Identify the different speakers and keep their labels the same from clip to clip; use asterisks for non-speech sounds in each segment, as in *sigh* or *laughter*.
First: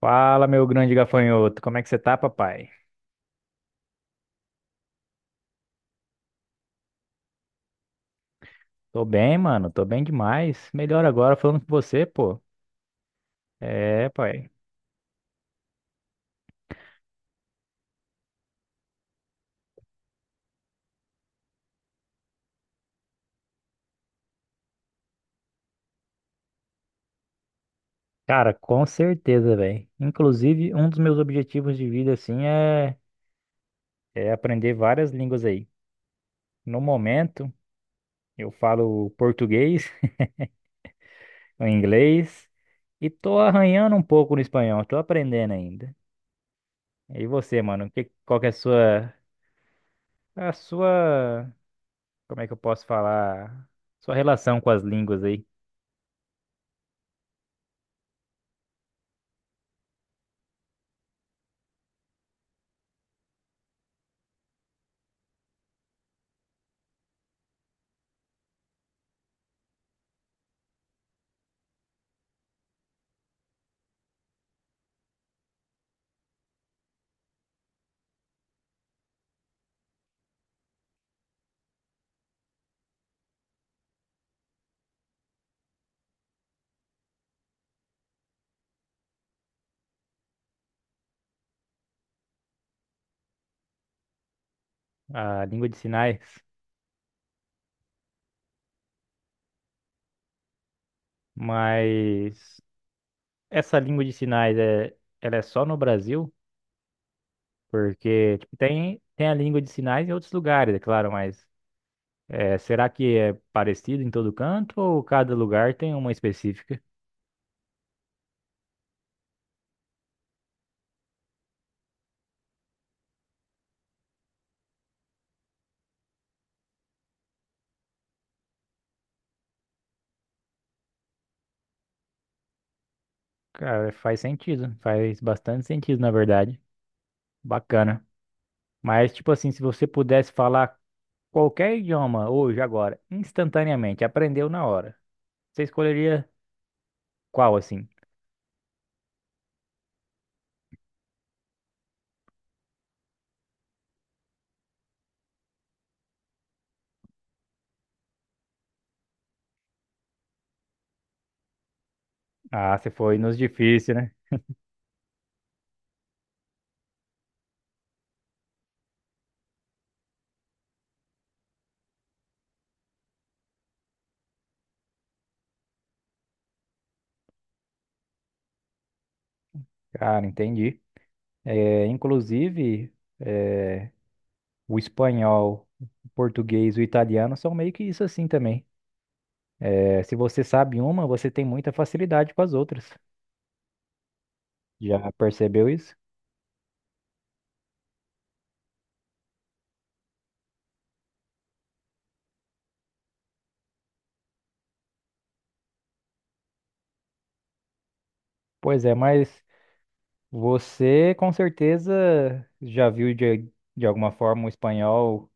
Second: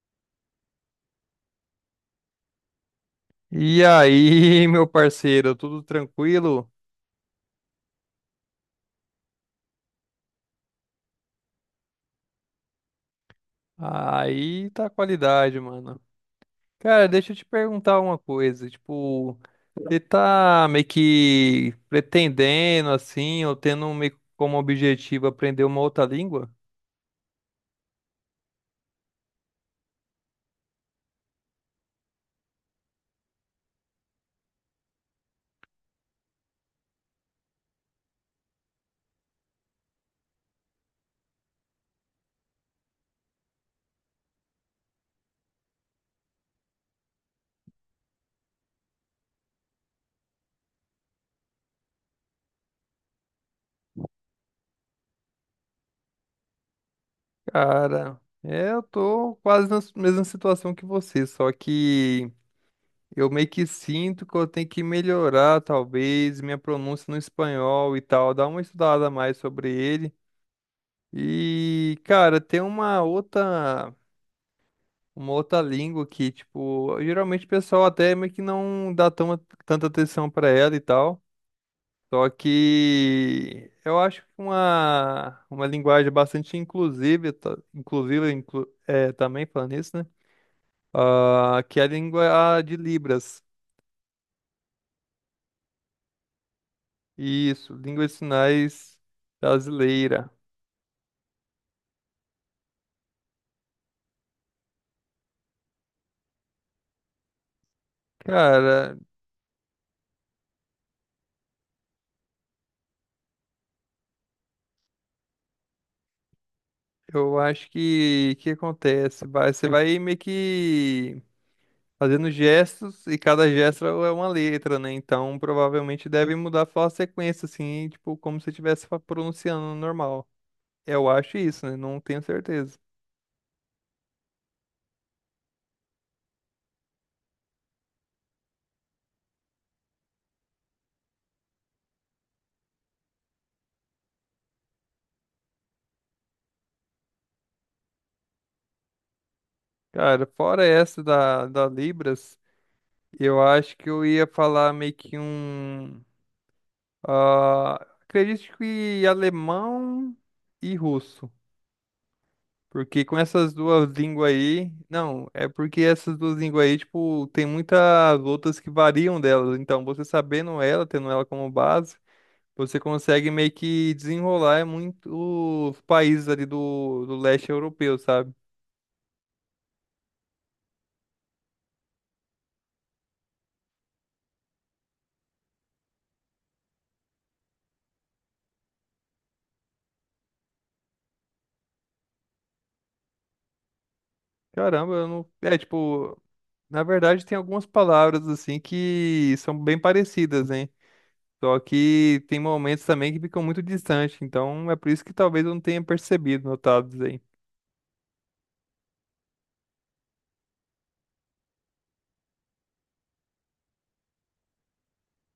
Speaker 1: Fala, meu grande gafanhoto, como é que você tá, papai?
Speaker 2: E aí, *laughs* meu parceiro, tudo tranquilo?
Speaker 1: Tô bem, mano, tô bem demais. Melhor agora falando com você, pô. É, pai.
Speaker 2: Aí tá a qualidade, mano. Cara, deixa eu te perguntar uma coisa, tipo, você tá meio que pretendendo assim, ou tendo meio que como objetivo aprender uma outra língua?
Speaker 1: Cara, com certeza, velho. Inclusive, um dos meus objetivos de vida, assim, é aprender várias línguas aí. No momento, eu falo português, *laughs* o inglês e tô arranhando um pouco no espanhol, tô aprendendo ainda. E você, mano, qual que é a sua, como é que eu posso falar? Sua relação com as línguas aí?
Speaker 2: Cara, é, eu tô quase na mesma situação que você, só que eu meio que sinto que eu tenho que melhorar, talvez, minha pronúncia no espanhol e tal, dar uma estudada a mais sobre ele. E, cara, tem uma outra língua que, tipo, geralmente o pessoal até meio que não dá tão, tanta atenção pra ela e tal. Só que eu acho que uma linguagem bastante inclusiva, é, também falando isso, né? Ah, que é a língua de Libras.
Speaker 1: A língua de sinais,
Speaker 2: Isso, língua de sinais brasileira.
Speaker 1: mas essa língua de sinais é, ela é só no Brasil? Porque tipo,
Speaker 2: Cara,
Speaker 1: tem a língua de sinais em outros lugares, é claro, mas é, será que é parecido em todo canto ou cada lugar tem uma específica?
Speaker 2: eu acho que acontece? Vai, você vai meio que fazendo gestos e cada gesto é uma letra, né? Então provavelmente deve mudar só a sequência, assim, tipo, como se estivesse pronunciando normal. Eu acho isso, né? Não tenho certeza.
Speaker 1: Cara, faz sentido, faz bastante sentido, na verdade. Bacana. Mas, tipo assim, se você pudesse falar qualquer idioma hoje, agora, instantaneamente, aprendeu na hora, você escolheria qual, assim?
Speaker 2: Cara, fora essa da, da Libras, eu acho que eu ia falar meio que um. ah, Acredito que alemão e russo.
Speaker 1: Ah, você
Speaker 2: Porque com
Speaker 1: foi nos
Speaker 2: essas duas
Speaker 1: difíceis, né?
Speaker 2: línguas aí. Não, é porque essas duas línguas aí, tipo, tem muitas outras que variam delas. Então, você sabendo ela, tendo ela como base, você consegue meio que desenrolar muitos países ali do, do leste europeu, sabe?
Speaker 1: Cara, entendi. Inclusive, é, o espanhol, o português, o italiano são meio que isso assim também. É, se você sabe uma, você tem muita facilidade com as outras.
Speaker 2: Caramba, eu
Speaker 1: Já
Speaker 2: não. É,
Speaker 1: percebeu isso?
Speaker 2: tipo. Na verdade, tem algumas palavras assim que são bem parecidas, hein? Só que tem momentos também que ficam muito distantes. Então, é por isso que talvez eu não tenha percebido, notado.
Speaker 1: Pois é, mas você com certeza já viu de alguma forma o espanhol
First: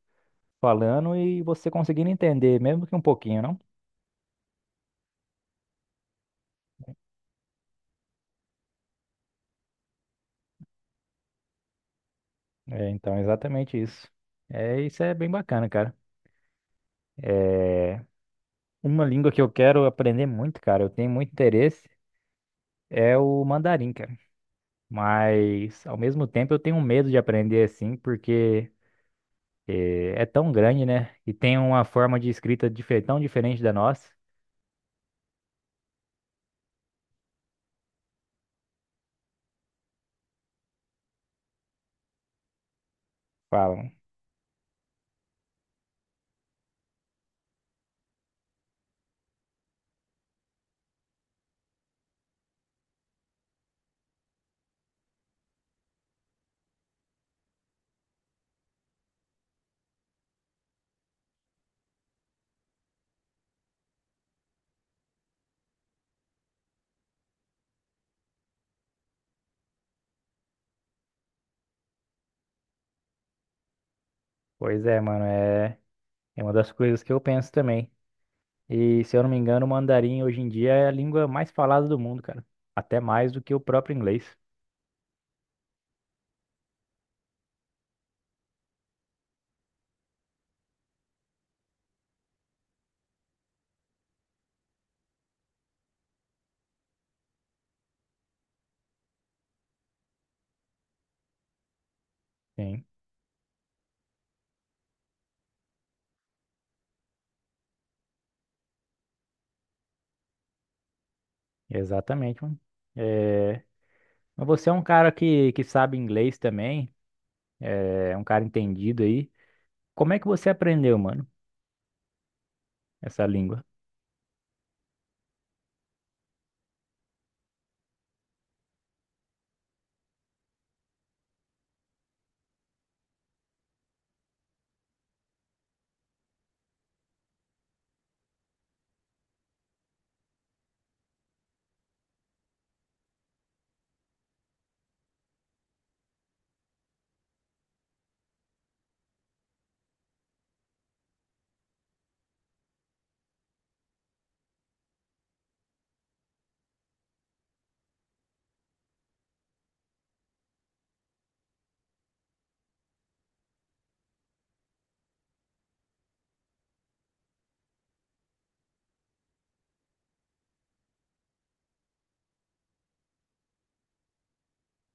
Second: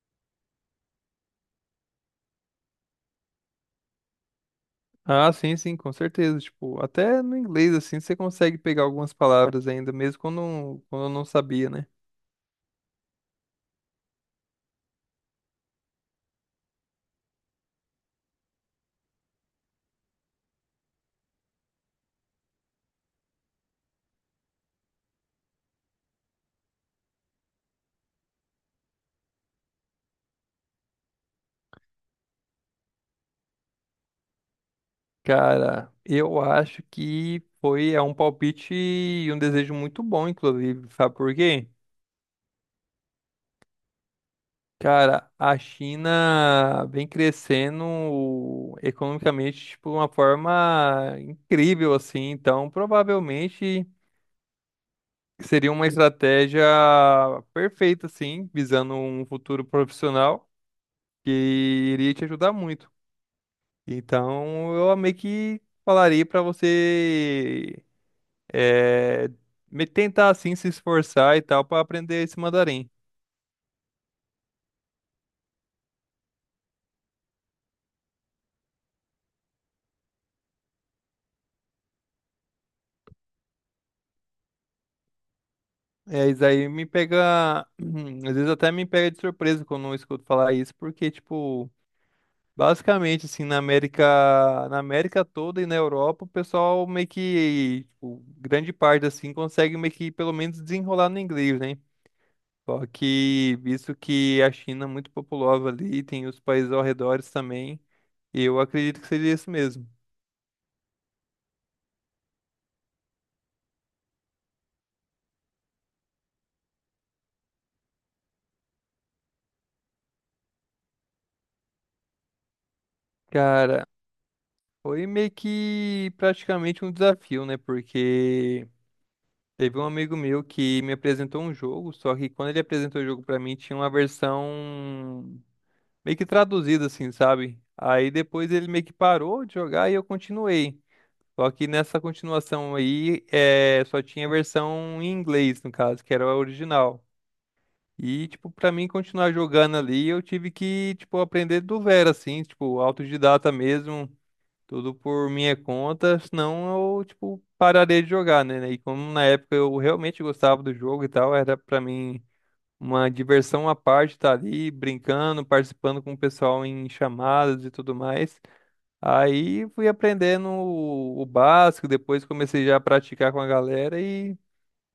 Speaker 1: falando e você conseguindo entender, mesmo que um pouquinho, não?
Speaker 2: Ah, sim, sim, com certeza. Tipo, até no inglês, assim, você consegue pegar algumas palavras ainda, mesmo quando, quando eu não sabia, né?
Speaker 1: É, então, exatamente isso. É, isso é bem bacana, cara. É uma língua que eu quero aprender muito, cara. Eu tenho muito interesse. É o mandarim, cara. Mas ao mesmo tempo eu tenho medo de aprender assim, porque tão grande, né? E tem uma forma de escrita tão diferente da nossa.
Speaker 2: Cara, eu acho que foi é um palpite e um desejo muito bom, inclusive. Sabe por quê?
Speaker 1: Falam.
Speaker 2: Cara, a China vem crescendo economicamente, tipo, de uma forma incrível, assim. Então, provavelmente seria uma estratégia perfeita, assim, visando um futuro profissional, que iria te ajudar muito. Então, eu meio que falaria para você é, me tentar assim se esforçar e tal para aprender esse mandarim.
Speaker 1: Pois é, mano, é uma das coisas que eu penso também. E se eu não me engano, o mandarim hoje em dia é a língua mais falada do mundo, cara. Até mais do que o próprio inglês.
Speaker 2: É, isso aí me pega, *clears throat* às vezes até me pega de surpresa quando eu escuto falar isso, porque tipo, basicamente assim, na América toda e na Europa, o pessoal meio que, tipo, grande parte assim consegue meio que pelo menos desenrolar no inglês, né?
Speaker 1: Sim,
Speaker 2: Só que, visto que a China é muito populosa ali, tem os países ao redor também, eu acredito que seria isso mesmo.
Speaker 1: exatamente, mano. Eh, Mas você é um cara que sabe inglês também, é um cara entendido aí. Como é que você aprendeu, mano, essa língua?
Speaker 2: Cara, foi meio que praticamente um desafio, né? Porque teve um amigo meu que me apresentou um jogo, só que quando ele apresentou o jogo pra mim, tinha uma versão meio que traduzida, assim, sabe? Aí depois ele meio que parou de jogar e eu continuei. Só que nessa continuação aí, é, só tinha a versão em inglês, no caso, que era a original. E, tipo, pra mim continuar jogando ali, eu tive que, tipo, aprender do zero, assim, tipo, autodidata mesmo, tudo por minha conta, senão eu, tipo, pararia de jogar, né? E como na época eu realmente gostava do jogo e tal, era pra mim uma diversão à parte estar ali brincando, participando com o pessoal em chamadas e tudo mais. Aí fui aprendendo o básico, depois comecei já a praticar com a galera e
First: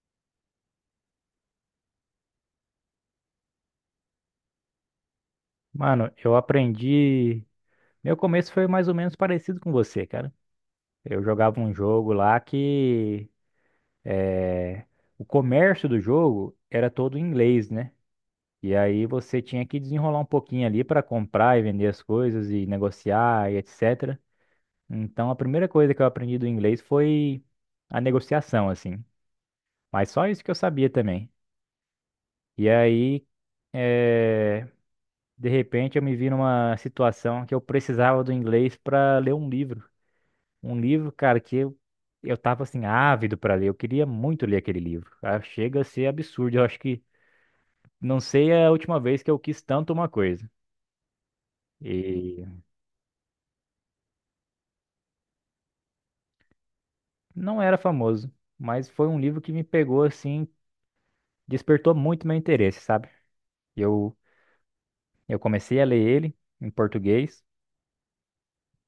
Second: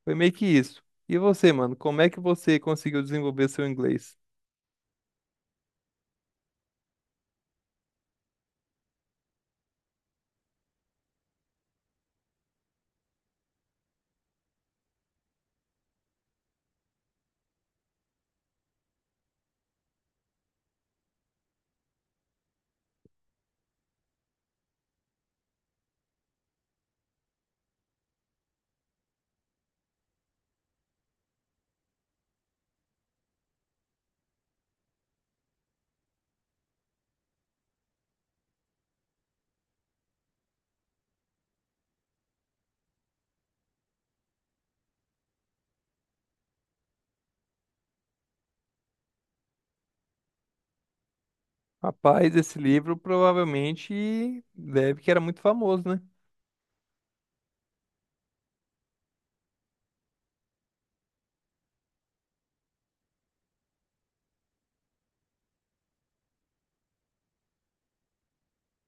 Speaker 2: foi meio que isso. E você, mano, como é que você conseguiu desenvolver seu inglês?
Speaker 1: Mano, eu aprendi. Meu começo foi mais ou menos parecido com você, cara. Eu jogava um jogo lá que eh, o comércio do jogo era todo em inglês, né? E aí você tinha que desenrolar um pouquinho ali para comprar e vender as coisas e negociar e etc. Então a primeira coisa que eu aprendi do inglês foi a negociação, assim. Mas só isso que eu sabia também. E aí, eh, de repente, eu me vi numa situação que eu precisava do inglês para ler um livro. Um livro, cara, eu tava assim, ávido pra ler. Eu queria muito ler aquele livro. Ah, chega a ser absurdo. Eu acho que não sei é a última vez que eu quis tanto uma coisa.
Speaker 2: Rapaz,
Speaker 1: E
Speaker 2: esse livro provavelmente deve que era muito famoso, né?
Speaker 1: não era famoso, mas foi um livro que me pegou assim, despertou muito meu interesse, sabe? Eu, eu comecei a ler ele em português,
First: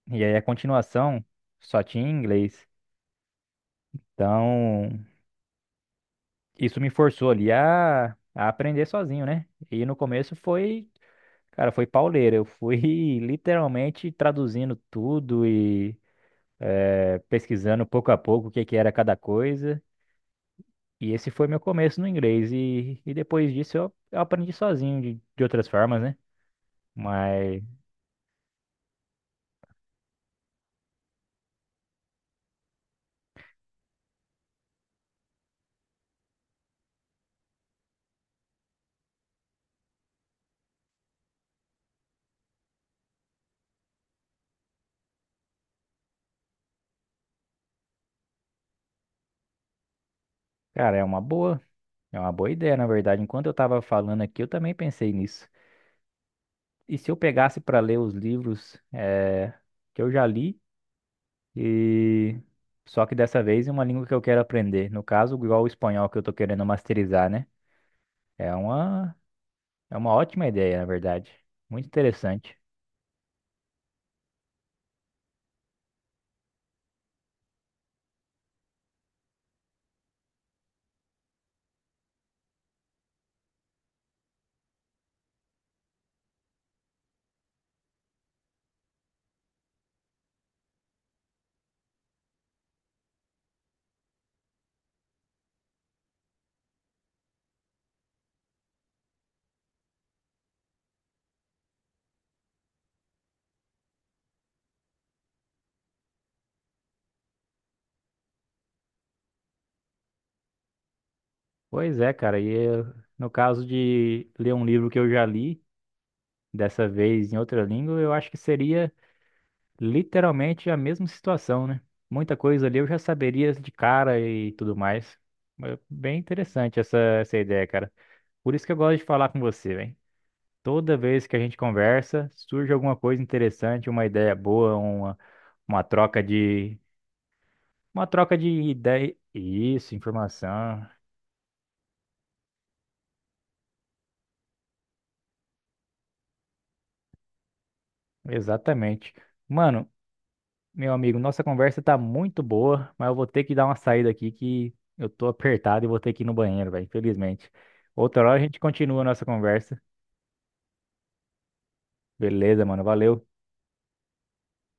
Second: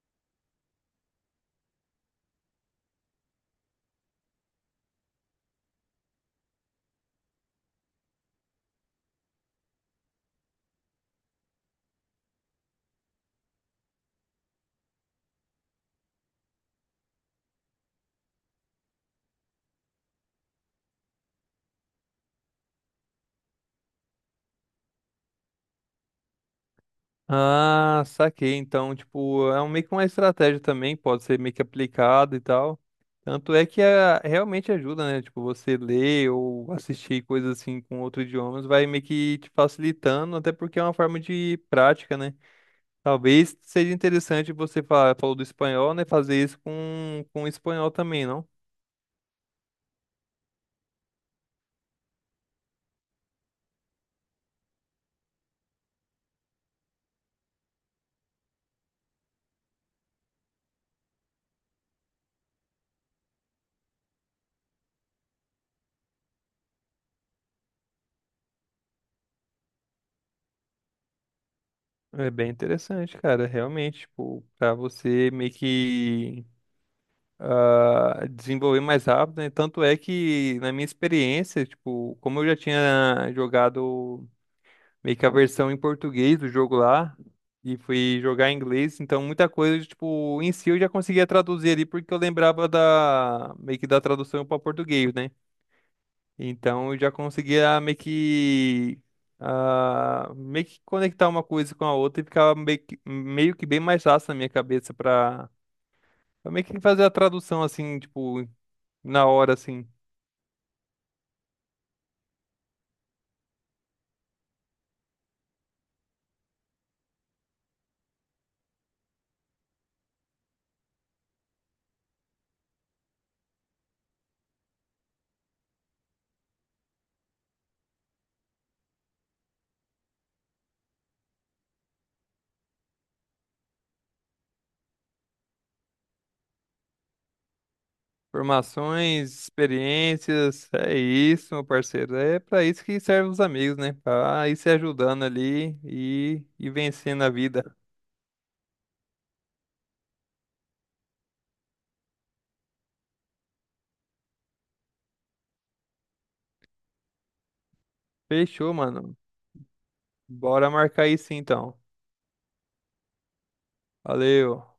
Speaker 1: e aí a continuação só tinha em inglês. Então, isso me forçou ali a aprender sozinho, né? E no começo foi. Cara, foi pauleira. Eu fui *laughs* literalmente traduzindo tudo e pesquisando pouco a pouco o que que era cada coisa. E esse foi meu começo no inglês. E depois disso eu aprendi sozinho de outras formas, né? Mas,
Speaker 2: Ah, saquei. Então, tipo, é meio que uma estratégia também, pode ser meio que aplicado e tal. Tanto é que ah, realmente ajuda, né? Tipo, você ler ou assistir coisas assim com outros idiomas vai meio que te facilitando, até porque é uma forma de prática, né? Talvez seja interessante você falar, falou do espanhol, né? Fazer isso com o espanhol também, não?
Speaker 1: cara, é uma boa. É uma boa ideia, na verdade. Enquanto eu tava falando aqui, eu também pensei nisso. E se eu pegasse para ler os livros que eu já li, e só que dessa vez em uma língua que eu quero aprender. No caso, igual o espanhol que eu tô querendo masterizar, né? É uma É uma ótima ideia, na verdade. Muito
Speaker 2: É bem
Speaker 1: interessante.
Speaker 2: interessante, cara. Realmente, tipo, pra você meio que ah, desenvolver mais rápido, né? Tanto é que, na minha experiência, tipo, como eu já tinha jogado meio que a versão em português do jogo lá, e fui jogar em inglês, então muita coisa, tipo, em si eu já conseguia traduzir ali, porque eu lembrava da, meio que da tradução para português, né? Então eu já conseguia meio que ah, meio que conectar uma coisa com a outra e ficava meio que bem mais fácil na minha cabeça pra meio que fazer a tradução assim, tipo, na hora assim.
Speaker 1: Pois é, cara. E eu- no caso de ler um livro que eu já li, dessa vez em outra língua, eu acho que seria literalmente a mesma situação, né? Muita coisa ali eu já saberia de cara e tudo mais. Mas bem interessante essa ideia, cara. Por isso que eu gosto de falar com você, velho. Toda vez que a gente conversa, surge alguma coisa interessante, uma ideia boa, uma troca de. Uma troca de ideia.
Speaker 2: Formações,
Speaker 1: Isso,
Speaker 2: experiências,
Speaker 1: informação.
Speaker 2: é isso, meu parceiro. É pra isso que servem os amigos, né? Pra ir se ajudando ali e vencendo a vida.
Speaker 1: Exatamente. Mano, meu amigo, nossa conversa tá muito boa, mas eu vou ter que dar uma saída aqui que eu tô apertado e vou ter que ir no banheiro, velho, infelizmente. Outra hora a gente
Speaker 2: Fechou,
Speaker 1: continua a
Speaker 2: mano.
Speaker 1: nossa conversa.
Speaker 2: Bora marcar isso então.
Speaker 1: Beleza, mano, valeu.
Speaker 2: Valeu.